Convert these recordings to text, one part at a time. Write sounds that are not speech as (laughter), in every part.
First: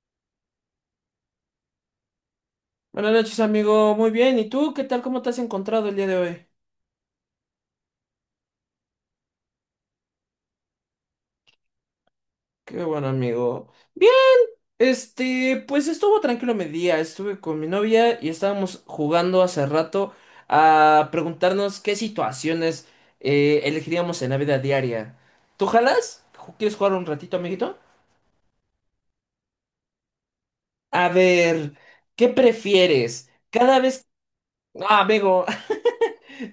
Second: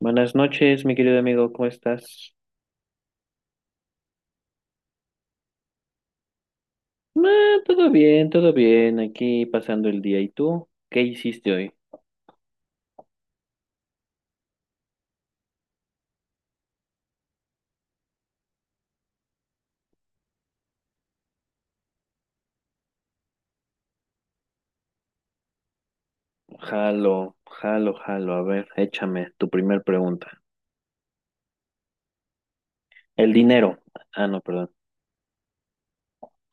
Buenas noches, mi querido amigo, ¿cómo estás? Buenas noches, amigo. Muy bien. ¿Y tú qué tal? ¿Cómo te has encontrado el día de hoy? Ah, todo bien, aquí pasando el día. ¿Y tú? ¿Qué hiciste hoy? Qué bueno, amigo. Bien. Este, pues estuvo tranquilo mi día. Estuve con mi novia y estábamos jugando hace rato a preguntarnos qué situaciones elegiríamos en la vida diaria. ¿Tú jalas? ¿Quieres jugar un Jalo, ratito, amiguito? jalo, jalo. A ver, échame tu primer pregunta. A ver, ¿qué prefieres? El Cada dinero. vez... Ah, no, perdón. Ah, amigo. (laughs)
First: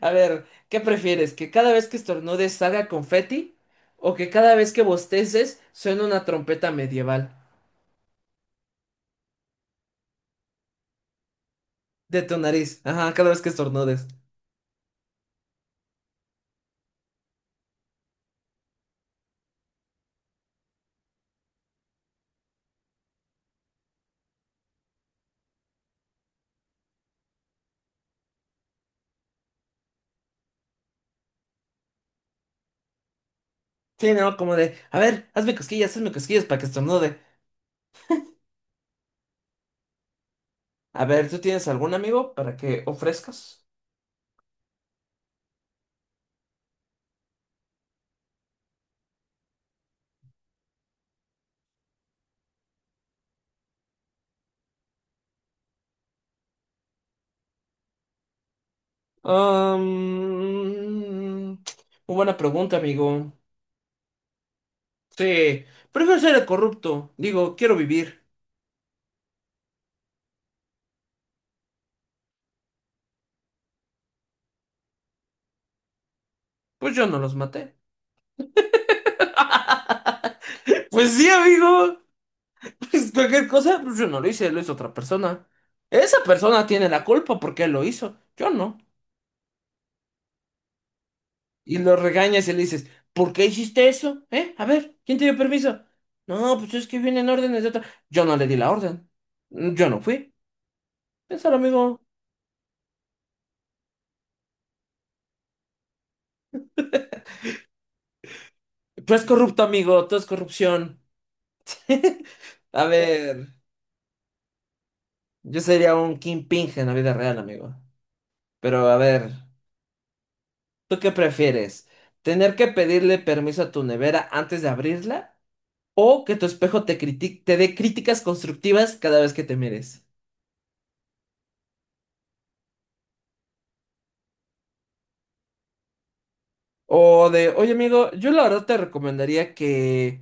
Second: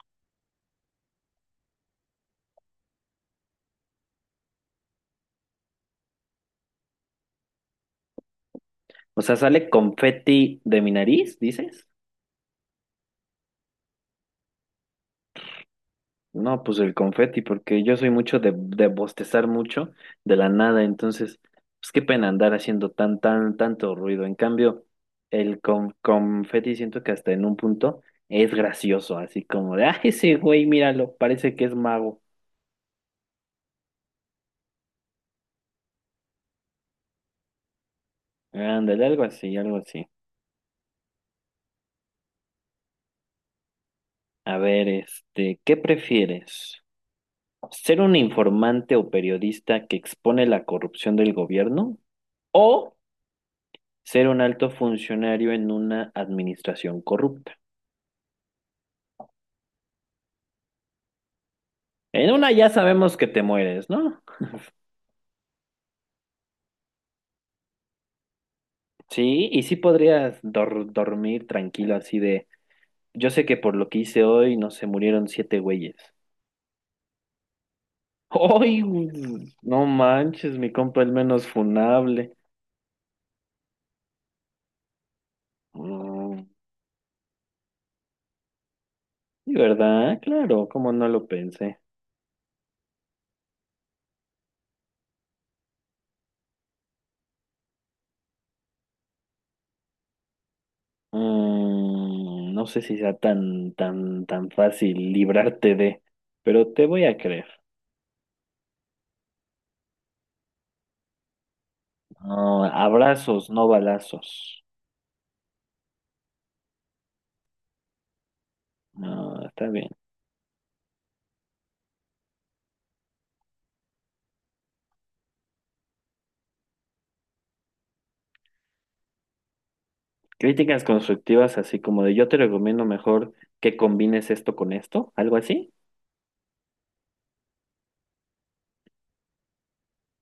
A ver, ¿qué prefieres? ¿Que cada vez que estornudes salga confeti? ¿O que cada vez que bosteces suene una trompeta medieval? O sea, ¿sale confeti de mi nariz, dices? De tu nariz, ajá, cada vez que estornudes. No, pues el confeti, porque yo soy mucho de bostezar mucho de la nada, entonces, pues qué pena andar haciendo tan, tan, tanto ruido. En cambio, el confeti siento que hasta en un punto es gracioso, así como de, ah, ese güey, míralo, parece que es mago. Sí, ¿no? Como de, a ver, hazme cosquillas para que estornude. Ándale, algo así, algo así. A ver, ¿tú tienes algún amigo para que ofrezcas? A ver, ¿qué prefieres? ¿Ser un informante o periodista que expone la corrupción del gobierno? ¿O ser un alto funcionario en una administración corrupta? Um, muy En buena una ya pregunta, sabemos que amigo. te mueres, ¿no? Sí, prefiero ser el corrupto. Digo, quiero vivir. Sí, y sí podrías dormir tranquilo así de, yo sé que por lo que hice hoy no se murieron siete güeyes. Pues yo no los maté. ¡Ay! (laughs) ¡Güey! No manches, mi compa el Pues sí, menos amigo. funable. Pues cualquier cosa, pues yo no lo hice, lo hizo otra persona. Esa Mm, persona tiene la culpa porque él lo hizo, yo no. ¿y verdad? Claro, como no lo pensé. Y lo regañas y le dices, ¿por qué hiciste eso? ¿Eh? A ver, ¿quién te dio permiso? No, pues es que vienen órdenes de otra. Yo no le di la orden. Yo no fui. Piénsalo, amigo. No sé si sea tan, tan, tan fácil librarte de, pero te voy a creer. Tú eres corrupto, amigo. Tú es corrupción. (laughs) No, A ver, abrazos, no balazos. yo sería un kingpin en la vida real, amigo. Pero a ver, No, está bien. ¿tú qué prefieres? ¿Tener que pedirle permiso a tu nevera antes de abrirla? O que tu espejo te critique, te dé críticas constructivas cada vez que te mires. Críticas constructivas, así como de yo te recomiendo mejor que combines esto con esto, algo así. O de, oye amigo, yo la verdad te recomendaría que,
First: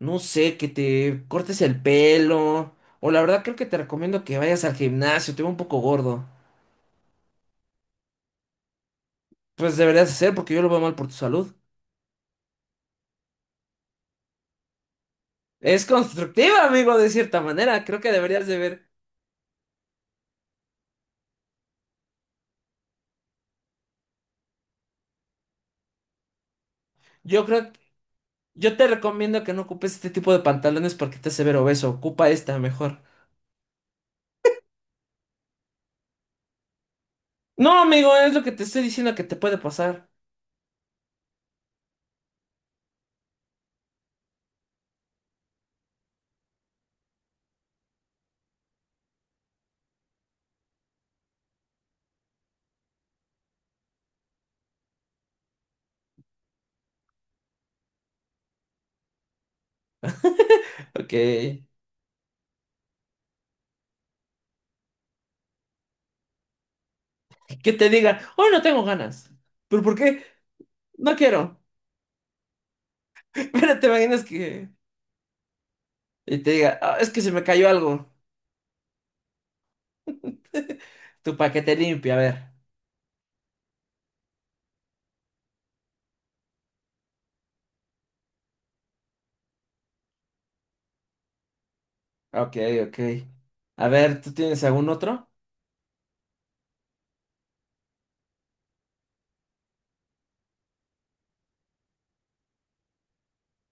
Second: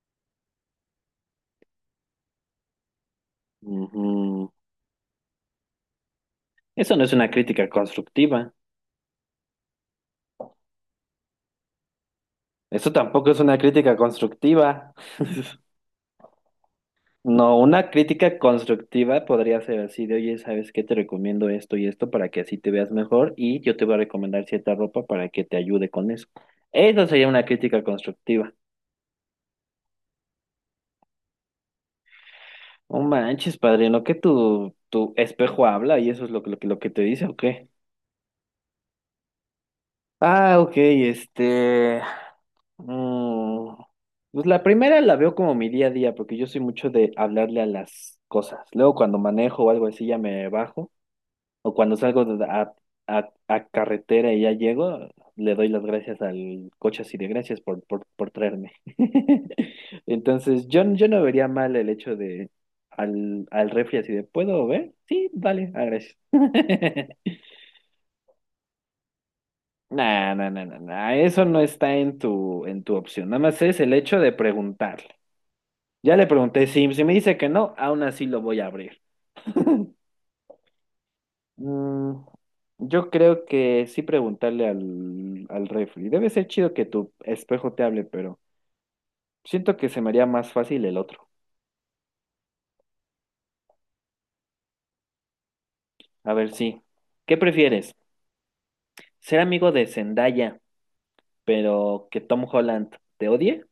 no sé, que te cortes el pelo. O la verdad creo que te recomiendo que Ujú. vayas al gimnasio, te veo un poco gordo. Eso no es una crítica constructiva. Pues deberías hacer porque yo lo veo mal por tu salud. Eso tampoco es una crítica constructiva. (laughs) Es constructiva, amigo, de cierta No, manera. una Creo que crítica deberías de ver. constructiva podría ser así de, oye, ¿sabes qué? Te recomiendo esto y esto para que así te veas mejor y yo te voy a recomendar cierta ropa para que te ayude con eso. Eso sería una Yo creo, crítica constructiva. yo te recomiendo que no ocupes este tipo de pantalones porque te hace ver obeso. Ocupa esta No mejor. manches, padrino, que tu espejo habla y eso es lo que te dice, ¿o qué? No, amigo, es lo que te estoy diciendo que te puede pasar. Ah, ok, este... mm, pues la primera la veo como mi día a día, porque yo soy mucho de hablarle a las cosas. Luego cuando manejo o algo así ya me bajo, o cuando salgo a, a carretera y ya llego, le doy las gracias al coche así de gracias por traerme. (laughs) Entonces yo Ok. no vería mal el hecho de al refri así de, ¿puedo ver? Sí, vale, ah, gracias. (laughs) Que te digan, hoy no tengo ganas. ¿Pero por qué? Nah, nah, nah, nah, nah, No eso no quiero. está en en tu opción. Nada (laughs) más es Pero te el hecho imaginas de que... preguntarle. Ya le Y te pregunté, diga, "Ah, si es me que se dice me que cayó no, aún algo. así lo voy a abrir. (laughs) Tu paquete limpio, Mm, a ver. yo creo que sí preguntarle al refri. Debe ser chido que tu espejo te hable, pero siento que se me haría más fácil el otro. Ok, ok. A ver, ¿tú tienes algún otro? A ver, sí. ¿Qué prefieres? ¿Ser amigo de Zendaya, pero que Tom Holland te odie?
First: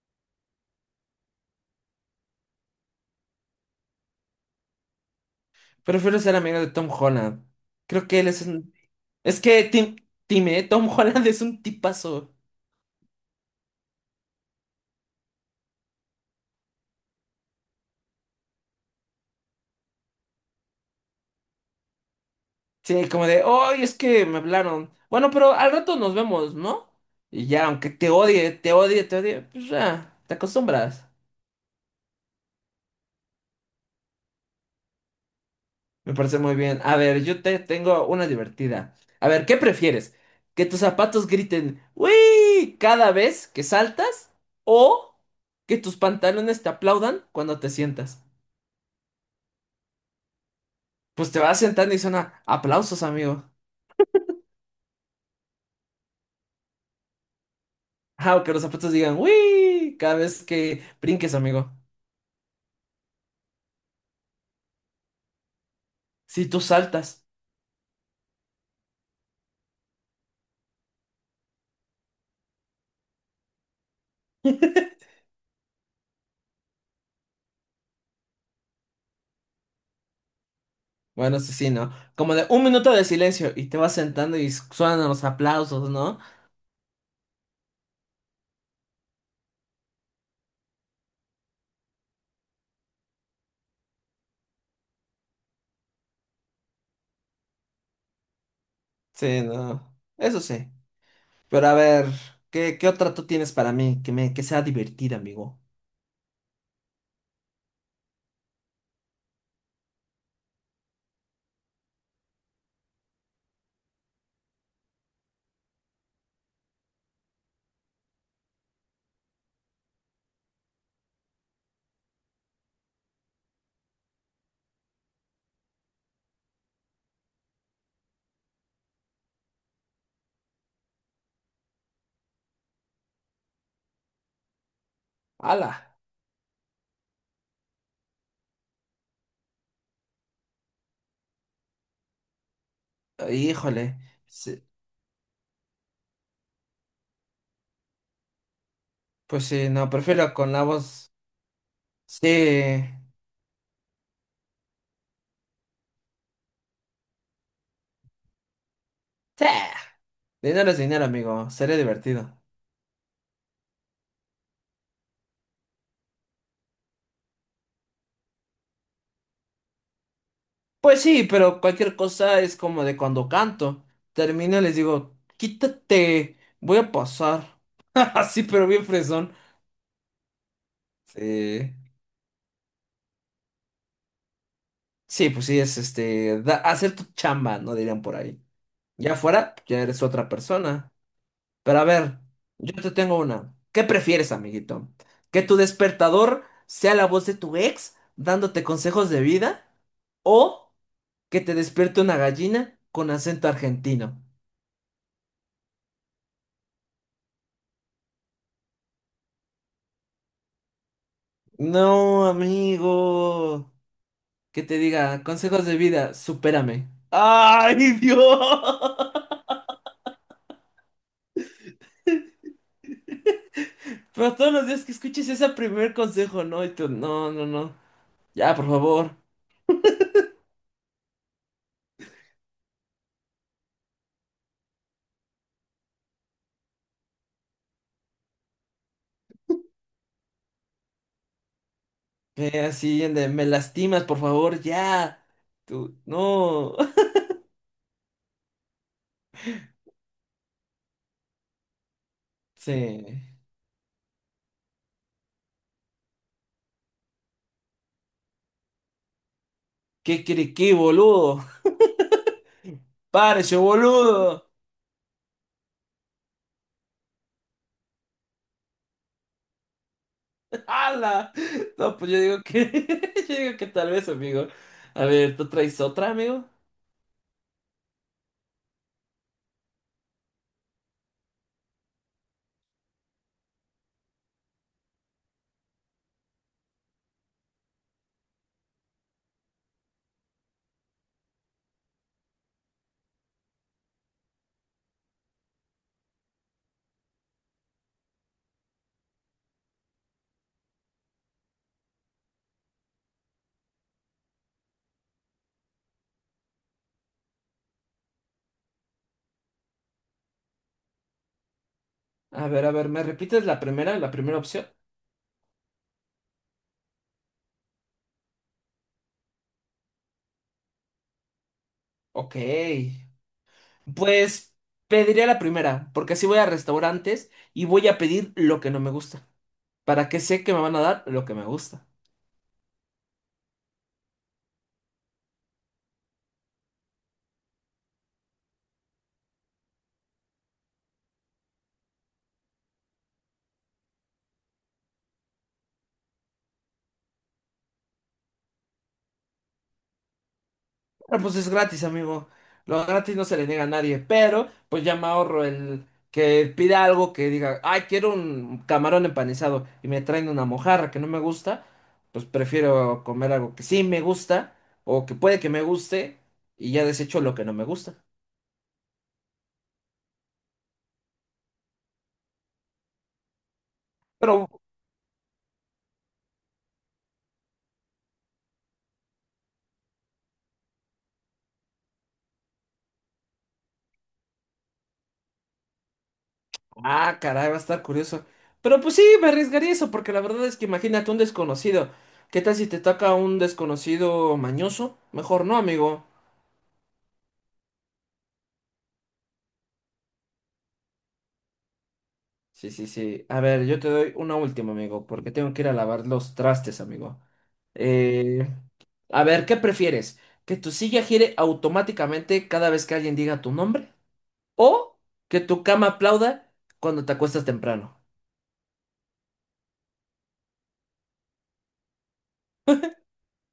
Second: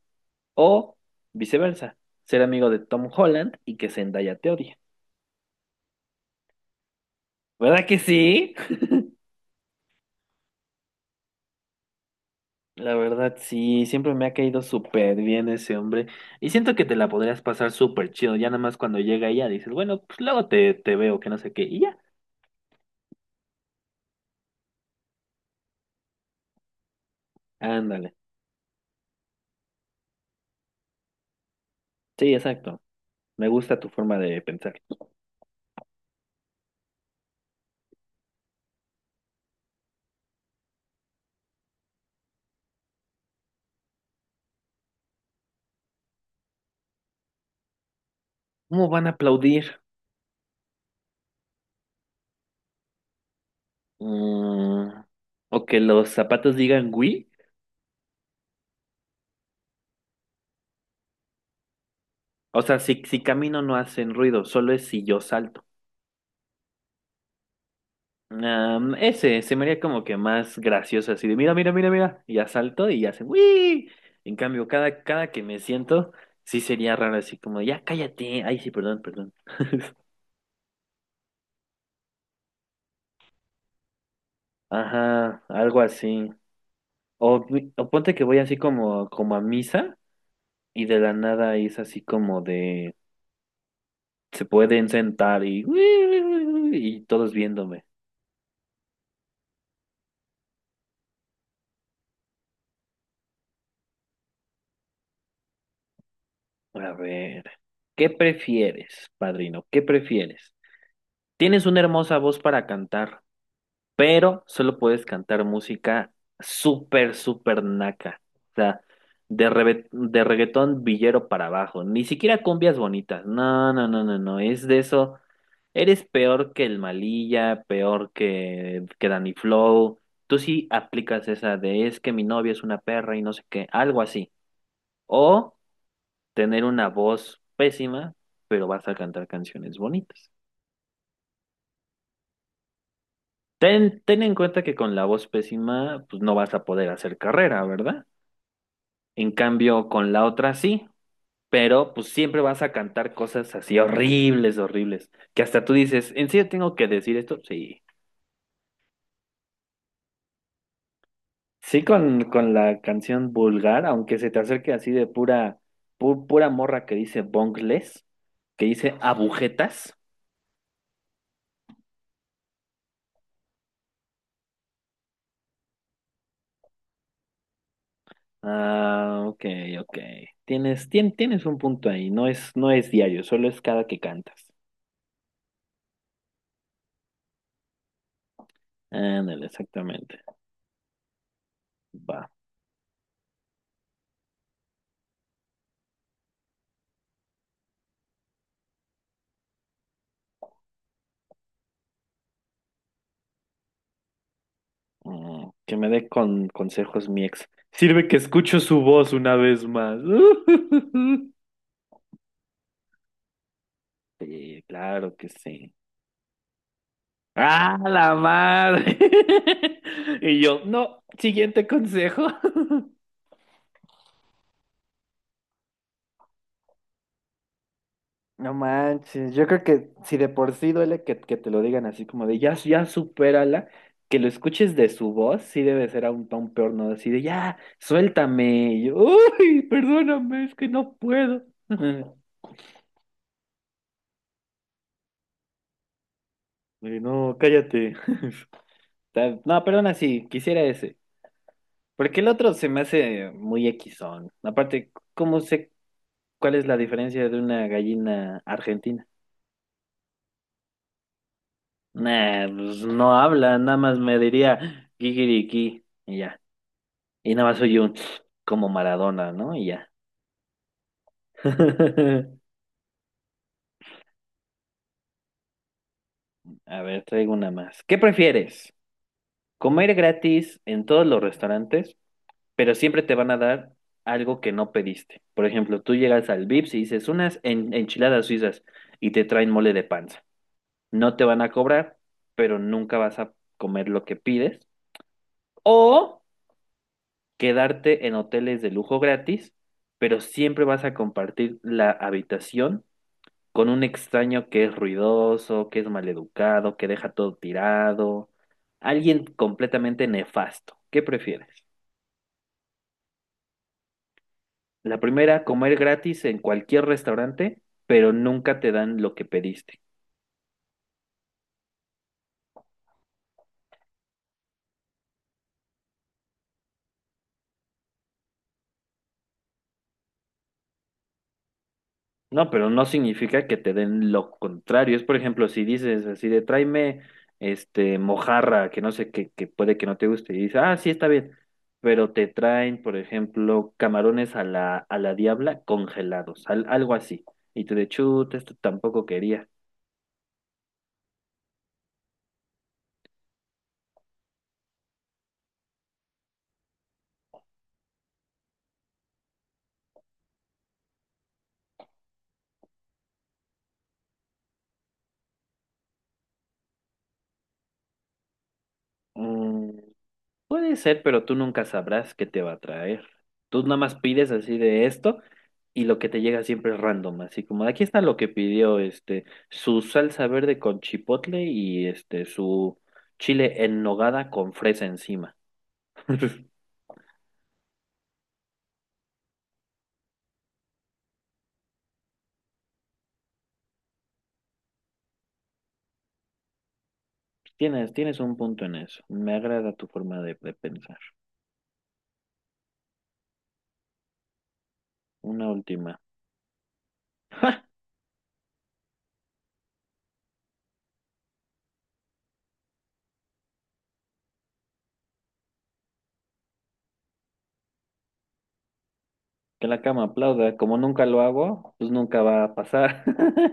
¿O viceversa? ¿Ser amigo de Tom Holland y que Zendaya te odie? Prefiero ser amigo de Tom Holland. ¿Verdad que Creo que él es sí? un... Es que Tom Holland (laughs) es un tipazo. La verdad, sí, siempre me ha caído súper bien ese hombre. Y siento que te la podrías pasar súper chido. Ya nada más cuando llega ella dices, bueno, pues luego te veo, que no sé qué. Y ya, Sí, como de, hoy es que me hablaron. Bueno, pero al rato nos vemos, ¿no? Y ya, aunque te ándale. odie, te odie, te odie, pues ya, te acostumbras. Sí, exacto. Me gusta tu forma de pensar. Me parece muy bien. A ver, yo te tengo una divertida. A ver, ¿qué prefieres? ¿Que tus zapatos griten ¡Uy! Cada vez que saltas o que tus pantalones te aplaudan cuando te sientas? ¿Cómo van a aplaudir? Pues te vas sentando y suena aplausos, amigo. Mm, o que los zapatos digan, oui. Ah, o que los zapatos digan ¡Uy! Cada vez que brinques, amigo. O sea, si camino no hacen ruido, solo es si yo salto. Si tú saltas. Am, ese se me haría como que más gracioso, así de mira, mira, mira, mira, y ya salto y ya se ¡Wii! En cambio, cada, cada que me siento, sí sería raro, así como ya cállate, ay, sí, perdón, perdón. (laughs) Bueno, eso sí, ¿no? Como de un minuto de silencio y te vas sentando y suenan los Ajá, algo aplausos, ¿no? así. O, o ponte que voy así como, como a misa y de la nada es así como de se pueden sentar y, uy y todos viéndome. Sí, no. Eso sí. Pero a ver, ¿qué, qué otra tú tienes para mí que me que sea divertida, amigo? A ver, ¿qué prefieres, padrino? ¿Qué prefieres? Tienes una hermosa voz para cantar pero solo puedes cantar música súper, súper naca. O sea, de, de reggaetón villero para abajo. Ni siquiera cumbias bonitas. No, no, no, no, no. Es de eso. Eres peor que el Malilla, peor que Danny Flow. Tú sí aplicas esa de es que mi novia es una perra y no sé qué, algo así. O ¡Hala! tener una voz pésima, pero vas a cantar canciones bonitas. Ten, Híjole. ten en cuenta Sí, que con la voz pésima, pues no vas a poder hacer carrera, ¿verdad? En pues sí, cambio, no, con la prefiero con otra la sí, voz. pero pues Sí. siempre vas a cantar cosas así horribles, horribles, que hasta tú dices, ¿en serio tengo que decir esto? Sí. Sí. Dinero es dinero, amigo. Sería Sí, divertido. con la canción vulgar, aunque se te acerque así de pura, pura morra que dice bongles, que dice agujetas. Pues sí, pero cualquier cosa es como de cuando canto. Termino y les digo, quítate, voy a pasar. (laughs) Así, pero bien Ah, fresón. ok, ok. Tienes un Sí. punto ahí, no es diario, solo es cada que cantas. Sí, pues sí, es este, hacer tu chamba, no dirían por ahí. Ya Ándale, afuera, ya eres exactamente. otra persona. Pero a ver, Va. yo te tengo una. ¿Qué prefieres, amiguito? ¿Que tu despertador sea la voz de tu ex dándote consejos de vida? ¿O que te despierte una gallina con acento argentino? Mm, que me dé con consejos mi ex. Sirve que escucho su voz una vez más. (laughs) No, amigo. Que Sí, te claro diga, que consejos sí. de vida, supérame. ¡Ah, ¡Ay, la Dios! (laughs) madre! (laughs) Y yo, no, siguiente consejo. (laughs) Pero todos los días que escuches ese primer consejo, ¿no? Y tú, no, no, no. No Ya, por favor. manches, yo creo que si de por sí duele que te lo digan así como de ya, ya supérala, que lo escuches de su voz, sí debe ser aún tan peor, ¿no? Así de ya, suéltame. Y yo, uy, perdóname, es que no puedo. (laughs) Ve así, ande, me lastimas, por favor, ya. Tú, no. Y (laughs) no, cállate. (laughs) No, perdona, sí, quisiera ese. Porque el otro se me Sí. hace muy equisón. Aparte, ¿cómo sé cuál es la diferencia de una gallina argentina? ¿Qué crees qué, boludo? Nah, pues no ¡Párese, habla, nada más me boludo! diría kikiriki y ya. Y nada más soy un (sniffs) como Maradona, ¿no? Y ya. (laughs) ¡Hala! No, pues yo (laughs) digo que, (laughs) yo digo que tal vez, amigo. A ver, ¿tú traes otra, amigo? A ver, traigo una más. ¿Qué prefieres? ¿Comer gratis en todos los restaurantes pero siempre te van a dar algo que no pediste? Por ejemplo, tú llegas al Vips y dices unas enchiladas suizas y te traen mole de panza. No te van a cobrar, pero nunca vas a comer lo que pides. O quedarte en hoteles de lujo gratis, pero siempre vas a compartir la habitación con un extraño que es ruidoso, que es maleducado, que deja todo tirado, alguien completamente nefasto. ¿Qué prefieres? A ver, ¿me repites la primera opción? La primera, comer gratis en cualquier restaurante, pero nunca te dan lo que pediste. Ok. Pues pediría la primera, porque así voy a restaurantes y voy a pedir lo que no me gusta, para que sé que me van a dar lo que me gusta. No, pero no significa que te den lo contrario. Es, por ejemplo, si dices así de tráeme este mojarra, que no sé qué, que puede que no te guste, y dices, ah, sí, está bien, pero te traen, por ejemplo, camarones a a la diabla congelados, algo así. Y tú de chuta, esto tampoco quería. Ah, pues es gratis, amigo. Lo gratis no se le niega a nadie, pero pues ya me ahorro el que pida algo que diga, ay, quiero un camarón empanizado y me traen una mojarra que no me gusta, pues prefiero comer algo que sí me gusta o que puede que me guste y ya desecho lo que no me gusta. Mm, puede ser, pero tú nunca sabrás qué te va a traer. Tú nada más pides Pero, así de esto y lo que te llega siempre es random, así como aquí está lo que pidió este su salsa verde con chipotle y este su chile en nogada con fresa encima. (laughs) ah, caray, va a estar curioso. Pero pues sí, me arriesgaría eso porque la verdad es que imagínate un desconocido. ¿Qué tal si te toca un desconocido mañoso? Mejor no, amigo. Tienes un punto en eso. Me agrada tu forma de pensar. Sí, sí, sí. A ver, yo te doy una última, amigo, porque Una tengo que ir a última. lavar los trastes, amigo. ¡Ja! Eh, a ver, ¿qué prefieres? ¿Que tu silla gire automáticamente cada vez que alguien diga tu nombre? ¿O que tu cama aplauda cuando te acuestas temprano? Que la cama aplauda. Como nunca lo hago, pues nunca va a pasar.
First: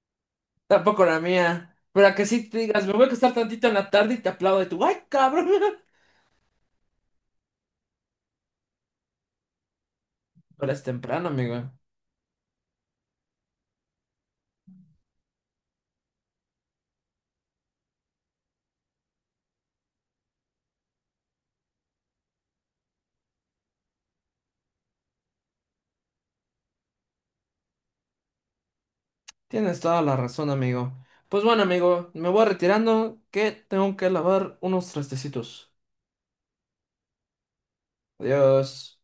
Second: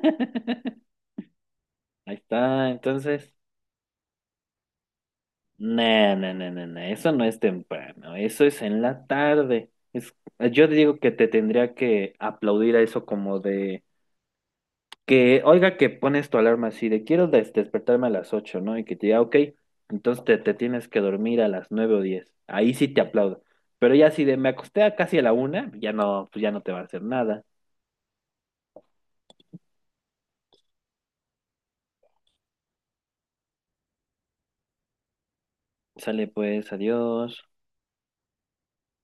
(laughs) Tampoco la mía. Pero Ahí a que sí te está, digas, me voy a entonces. acostar tantito en la tarde y te aplaudo y tú, ¡ay, cabrón! No, no, no, no, no, eso no es temprano, eso es en la tarde. Es, (laughs) yo Pero es digo que te temprano, amigo. tendría que aplaudir a eso como de que, oiga, que pones tu alarma así de quiero despertarme a las 8, ¿no? Y que te diga, ok, entonces te tienes que dormir a las 9 o 10. Ahí sí te aplaudo. Pero ya si de me acosté a casi a la una, ya no, pues ya no te va a hacer nada. Tienes toda la razón, amigo. Pues bueno, amigo, me voy retirando que tengo que lavar unos trastecitos. Sale pues, adiós. Adiós.